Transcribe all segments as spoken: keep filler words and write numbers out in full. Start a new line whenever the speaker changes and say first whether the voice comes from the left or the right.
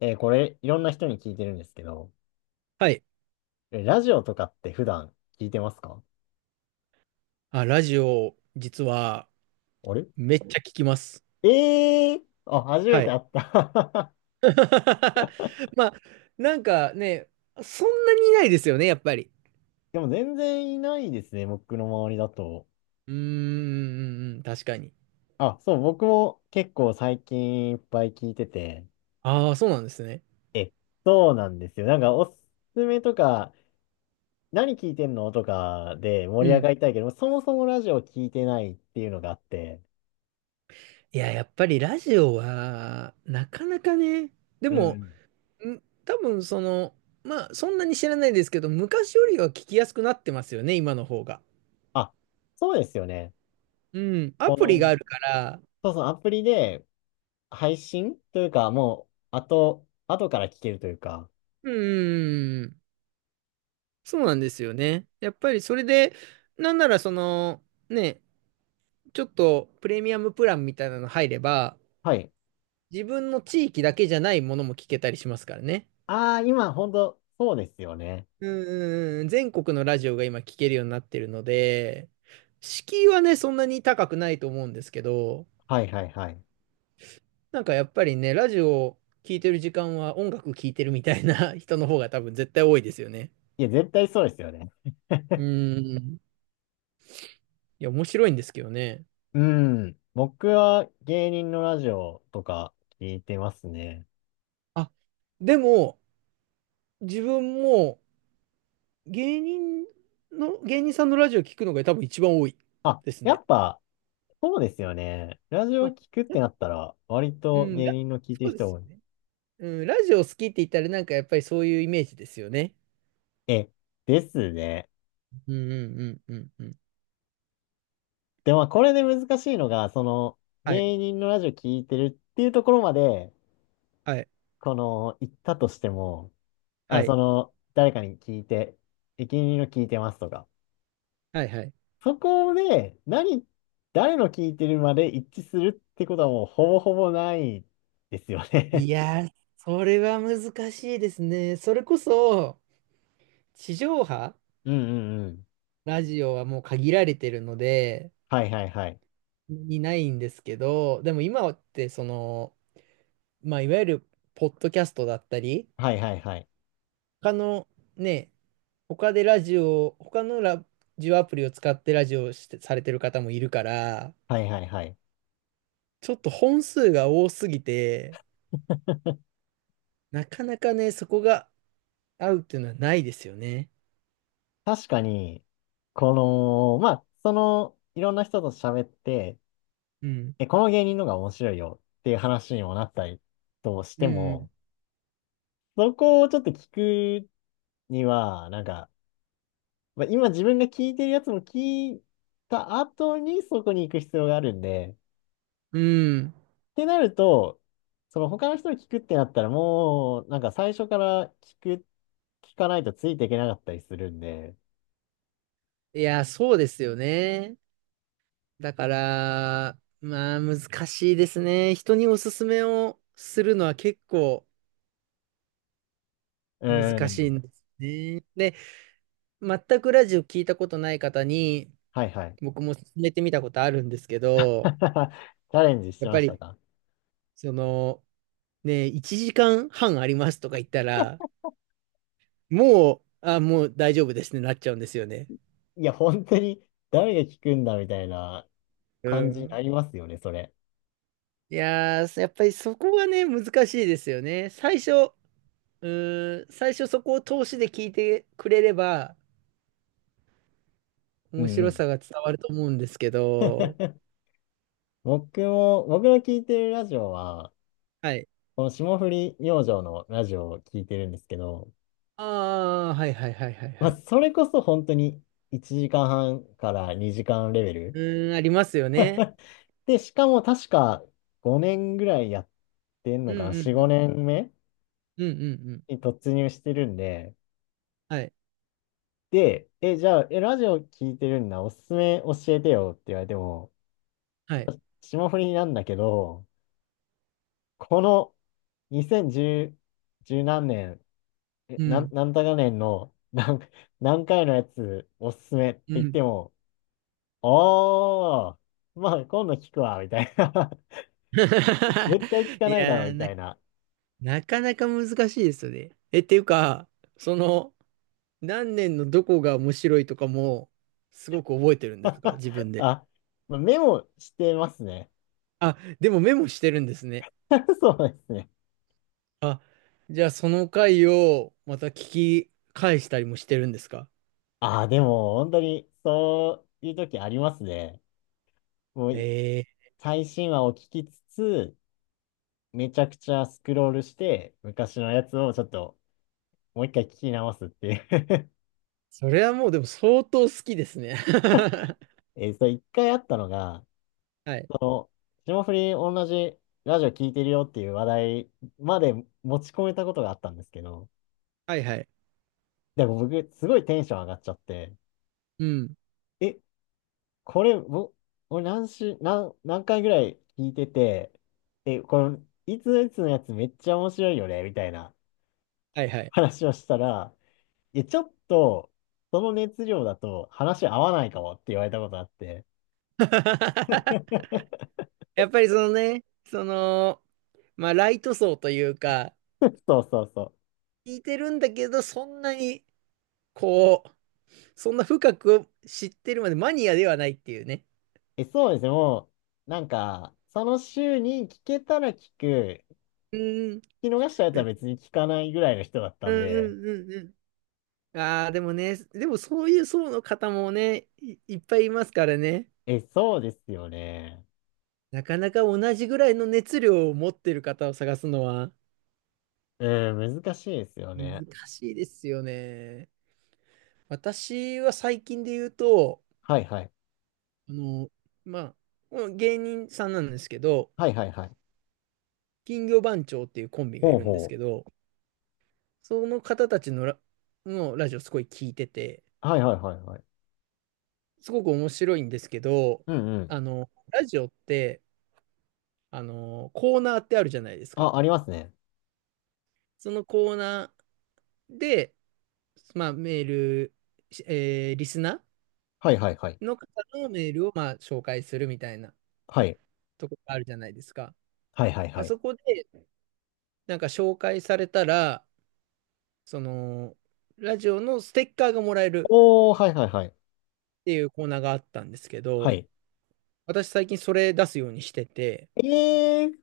left: えーこれ、いろんな人に聞いてるんですけど、
right: はい。
left: えラジオとかって普段聞いてますか？
right: あ、ラジオ、実は、
left: あれ？
right: めっちゃ聞きます。
left: ええー、あ、初め
right: は
left: て
right: い。
left: 会った。
right: まあ、なんかね、そんなにいないですよね、やっぱり。
left: でも全然いないですね、僕の周りだと。
right: うーん、うんうん確かに。
left: あ、そう、僕も結構最近いっぱい聞いてて。
right: ああ、そうなんですね。
left: え、そうなんですよ。なんかおすすめとか、何聞いてんのとかで
right: う
left: 盛り上
right: ん。
left: がりたいけど、そもそもラジオ聞いてないっていうのがあって。
right: いや、やっぱりラジオは、なかなかね、で
left: うんう
right: も、
left: ん。
right: ん多分その、まあ、そんなに知らないですけど、昔よりは聞きやすくなってますよね、今の方が。
left: あ、そうですよね。
right: うん。ア
left: こ
right: プリ
left: の、
right: があるから、
left: そうそう、アプリで、配信というか、もう、後、後から聞けるというか。
right: うん、うんうんそうなんですよね。やっぱりそれで、なんならその、ね、ちょっとプレミアムプランみたいなの入れば、
left: はい。
right: 自分の地域だけじゃないものも聞けたりしますからね。
left: ああ、今、本当そうですよね。
right: うんうんうん、全国のラジオが今聞けるようになってるので、敷居はね、そんなに高くないと思うんですけど、
left: はいはいはい。
right: なんかやっぱりね、ラジオを聞いてる時間は音楽聞いてるみたいな 人の方が多分絶対多いですよね。
left: いや、絶対そうですよね。
right: うん。いや、面白いんですけどね。
left: うん。僕は芸人のラジオとか聞いてますね。
right: あ、でも、自分も、芸人の、芸人さんのラジオ聞くのが多分一番多い
left: あ、
right: です
left: や
right: ね。
left: っぱ、そうですよね。ラジオ
right: まあ、
left: 聞くっ
right: な
left: て
right: ん
left: な
right: か、
left: ったら、割
right: う
left: と
right: ん、
left: 芸
right: ラ、
left: 人の聞いて
right: そ
left: る
right: うで
left: 人
right: すよ
left: 多い。
right: ね。ね。うん、ラジオ好きって言ったらなんかやっぱりそういうイメージですよね。
left: え、ですね。
right: うんうんうんうんうん。
left: でも、これで難しいのが、その、
right: はい、
left: 芸人のラジオ聞いてるっていうところまで、
right: はい、
left: この、行ったとしても、あ、
right: は
left: そ
right: い、
left: の、誰かに聞いて、駅員の聞いてますとか。
right: はい、はい。
left: そこで、何、誰の聞いてるまで一致するってことはもうほぼほぼないですよ
right: い
left: ね。
right: やー、それは難しいですね。それこそ、地上波
left: うんうんうん。
right: ラジオはもう限られてるので、
left: はいはいはい。
right: にないんですけど、でも今ってその、まあ、いわゆるポッドキャストだったり、
left: はいはいはい。
right: 他のね、他でラジオ、他のラジオアプリを使ってラジオをして、されてる方もいるから、
left: はいはいはい。
right: ちょっと本数が多すぎて、なかなかね、そこが合うっていうのはないですよね。
left: 確かに、この、まあ、その、いろんな人と喋って、
right: うん。
left: え、この芸人のが面白いよっていう話にもなったりとし
right: う
left: て
right: ん。
left: も、そこをちょっと聞くには、なんか、まあ、今自分が聞いてるやつも聞いた後にそこに行く必要があるんで、
right: うん。
left: ってなると、その他の人に聞くってなったらもう、なんか最初から聞く、聞かないとついていけなかったりするんで、
right: いや、そうですよね。だから、まあ難しいですね。人におすすめをするのは結構
left: う
right: 難しい
left: ん、
right: んですね。で、全くラジオ聞いたことない方に、
left: はいはい。
right: 僕も進めてみたことあるんですけど、
left: チャレンジし
right: や
left: て
right: っ
left: ま
right: ぱ
left: し
right: り、
left: たか？
right: その、ね、いちじかんはんありますとか言ったら、もう、あ、もう大丈夫ですね、なっちゃうんですよね。
left: いや、本当に誰が聞くんだみたいな
right: う
left: 感じに
right: ん。
left: なりますよね、それ。
right: いやー、やっぱりそこがね、難しいですよね。最初、うーん、最初そこを通しで聞いてくれれば、
left: う
right: 面
left: んう
right: 白
left: ん。
right: さが伝わると思うんですけど、
left: 僕も、僕の聞いてるラジオは、
right: はい。
left: この霜降り明星のラジオを聞いてるんですけど、
right: ああ、はいはいはいはい
left: ま
right: は
left: あ、
right: い。
left: それこそ本当にいちじかんはんからにじかんレベ
right: う
left: ル。
right: ーん、ありますよね。
left: で、しかも確かごねんぐらいやってん
right: う
left: の
right: ん
left: か
right: う
left: な、
right: んう
left: よん、
right: ん。
left: ごねんめ
right: うんうんうん。
left: に突入してるんで、
right: はい。
left: で、え、じゃあ、え、ラジオ聞いてるんだ、おすすめ教えてよって言われても、
right: はい。
left: 霜降りなんだけど、このにせんじゅう、じゅう何年、え、
right: う
left: なん、
right: ん。
left: なんたか年の何、何回のやつおすすめって
right: う
left: 言っ
right: ん
left: ても、ああ、まあ今度聞くわ、みたいな。絶対聞か
right: い
left: ないだろう、
right: やー、
left: み
right: な、
left: たいな。
right: なかなか難しいですよね。え、っていうか、その、何年のどこが面白いとかも、すごく覚えてるんですか、自分 で。
left: あ、まあメモしてますね。
right: あ、でもメモしてるんですね。
left: そうですね。
right: あ、じゃあその回をまた聞き返したりもしてるんですか。
left: あ、でも、本当に、そういう時ありますね。も
right: え
left: う、
right: ー、
left: 最新話を聞きつつ、めちゃくちゃスクロールして、昔のやつをちょっと、もう一回聞き直すっていう。
right: それはもうでも相当好きですね。
left: えー、それ一回あったのが、
right: はい。
left: 霜降り同じラジオ聞いてるよっていう話題まで持ち込めたことがあったんですけど、
right: はいはい。
left: でも僕、すごいテンション上がっちゃって、
right: うん。
left: え、これ、ぼ俺何し、何、何回ぐらい聞いてて、え、この、いついつのやつめっちゃ面白いよね、みたいな
right: はいはい。
left: 話をしたら、え、ちょっと、その熱量だと話合わないかもって言われたことあって。
right: やっぱりそのね、その、まあ、ライト層というか、
left: そうそうそう。
right: 聞いてるんだけど、そんなに、こう、そんな深く知ってるまでマニアではないっていうね。
left: え、そうですね、もう、なんか、その週に聞けたら聞く、聞
right: うん、うん
left: き逃したやつは別に聞かないぐらいの人だった
right: う
left: んで、
right: んうんうん。ああ、でもね、でもそういう層の方もね、い、いっぱいいますからね。
left: え、そうですよね。
right: なかなか同じぐらいの熱量を持ってる方を探すのは
left: うん、難しいですよね。
right: 難しいですよね。私は最近で言うと、
left: はいはい。
right: あの、まあ、もう芸人さんなんですけど、
left: はいはいはい。
right: 金魚番長っていうコンビがい
left: ほう
right: るんです
left: ほ
right: け
left: う。
right: ど、その方たちのラ、のラジオすごい聞いてて、
left: はいはいはいはい。
right: すごく面白いんですけど、
left: うんうん。
right: あの、ラジオって、あの、コーナーってあるじゃないですか。
left: あ、ありますね。
right: そのコーナーで、まあ、メール、しえーリスナ
left: はいはいはい。
right: ーの方のメールを、まあ、紹介するみたいな
left: はい。
right: とこがあるじゃないですか。
left: はいはい
right: ま
left: は
right: あ
left: い。
right: そこで、なんか紹介されたら、その、ラジオのステッカーがもらえる
left: おー、はいはいはい。
right: っていうコーナーがあったんですけ
left: は
right: ど、
left: い。
right: 私最近それ出すようにしてて、
left: えー、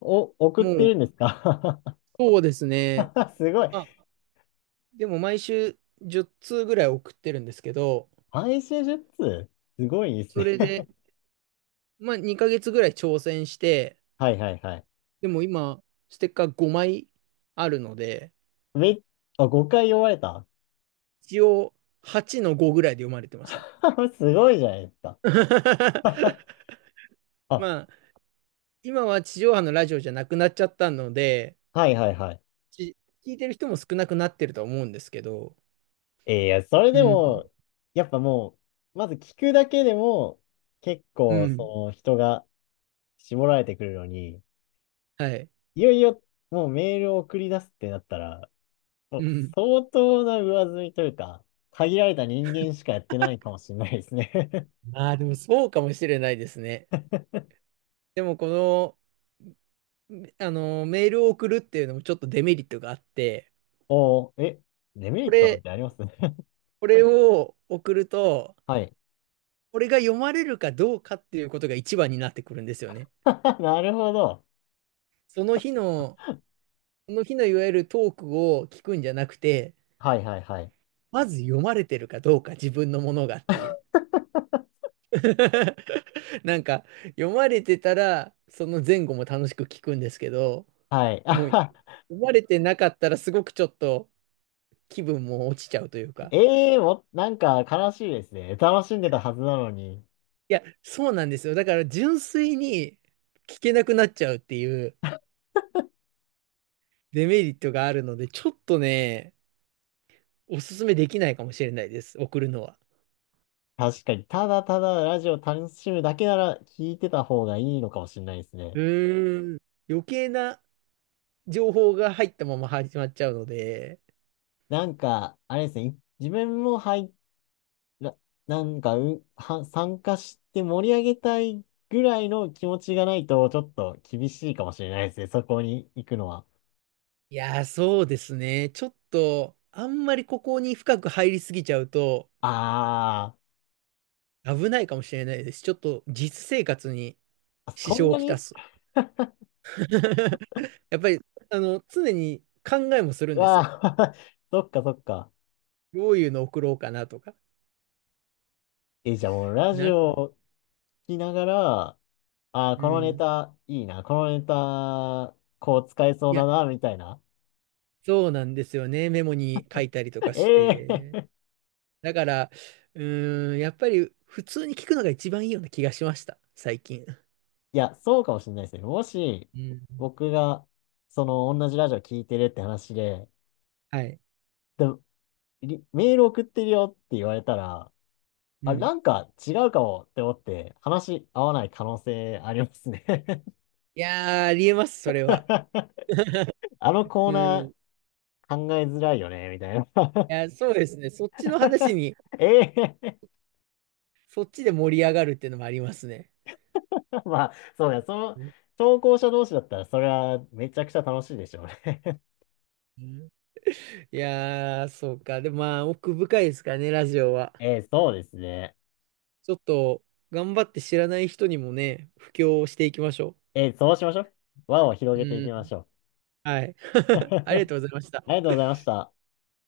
left: お、送っ
right: も
left: てるんです
right: う、
left: か？
right: そうですね。
left: すごい。
right: まあ、でも毎週じゅう通ぐらい送ってるんですけど、
left: 配信術すごいです
right: そ
left: ね。
right: れで、まあ、にかげつぐらい挑戦して、
left: はいはいはい。
right: でも今、ステッカーごまいあるので、
left: め、あ、ごかい読まれた。
right: 一応はちのごぐらいで読まれてますね。
left: すごいじゃないですか。あ、
right: まあ、今は地上波のラジオじゃなくなっちゃったので、
left: はいはいはい。
right: ち聞いてる人も少なくなってるとは思うんですけど、
left: えーいや、それ
right: う
left: でも、
right: ん、
left: やっぱもう、まず聞くだけでも、結
right: う
left: 構、
right: ん、
left: その人が絞られてくるのに、
right: はい、
left: いよいよ、もうメールを送り出すってなったら、もう
right: うん。
left: 相当な上積みというか、限られた人間しかやってないかもしれないですね。
right: ああ、でもそうかもしれないですね。でも、この、あの、メールを送るっていうのもちょっとデメリットがあって、
left: おー、え、デメリ
right: こ
left: ットなん
right: れ、
left: てあります？
right: これを送ると、
left: はい。
right: これが読まれるかどうかっていうことが一番になってくるんですよね。
left: なるほど。
right: その日の、その日のいわゆるトークを聞くんじゃなくて、
left: はいはいはい。
right: まず読まれてるかどうか自分のものがっていう。なんか、読まれてたら、その前後も楽しく聞くんですけど、
left: はい。あ
right: もう、読
left: は
right: まれてなかったらすごくちょっと気分も落ちちゃうというか。
left: ええー、も、なんか悲しいですね。楽しんでたはずなのに。
right: いや、そうなんですよ。だから純粋に聞けなくなっちゃうっていうデメリットがあるので、ちょっとね、おすすめできないかもしれないです。送るのは。
left: 確かに、ただただラジオ楽しむだけなら聞いてた方がいいのかもしれないです
right: う
left: ね。
right: ーん。余計な情報が入ったまま始まっちゃうので、
left: なんか、あれですね。自分も拝な、なんか、うは、参加して盛り上げたいぐらいの気持ちがないと、ちょっと厳しいかもしれないですね。そこに行くのは。
right: いやー、そうですね。ちょっと、あんまりここに深く入りすぎちゃうと
left: あ
right: 危ないかもしれないです。ちょっと実生活に
left: ー、
right: 支
left: そん
right: 障を
left: な
right: きた
left: に。
right: す。やっぱり、あの、常に考えもするんですよ。
left: わあ、そっかそっか。
right: どういうの送ろうかなとか。
left: え、じゃあもうラジ
right: なの
left: オ
right: で、
left: を聞きながら、あー、
right: う
left: このネ
right: ん。
left: タいいな、このネタ、こう使えそう
right: い
left: だ
right: や、
left: な、みたいな。
right: そうなんですよね。メモに書いたりと かし
left: ええ
right: て。
left: ー。
right: だから、うーん、やっぱり普通に聞くのが一番いいような気がしました、最近。
left: いや、そうかもしれないですね。もし、
right: うん。
left: 僕が、その、同じラジオ聞いてるって話で、
right: はい。
left: でリメール送ってるよって言われたら、
right: う
left: あ、
right: ん。
left: なんか違うかもって思って話合わない可能性ありますね。
right: いやー、ありえます、それは。
left: あのコー
right: うん。
left: ナー
right: い
left: 考えづらいよね、みたいな。
right: や、そうですね。そっちの話に、
left: ええ。
right: そっちで盛り上がるっていうのもありますね。
left: まあ、そうだ、その、
right: うん
left: 投稿者同士だったら、それはめちゃくちゃ楽しいでしょうね。
right: うんいやー、そうか。でもまあ、奥深いですからね、ラジオは。
left: ええ、そうですね。
right: ちょっと、頑張って知らない人にもね、布教をしていきましょ
left: ええ、そうしましょう。輪を広
right: う。
left: げてい
right: う
left: き
right: ん。
left: ましょう。
right: はい。ありがとうございました。
left: ありがとうございました。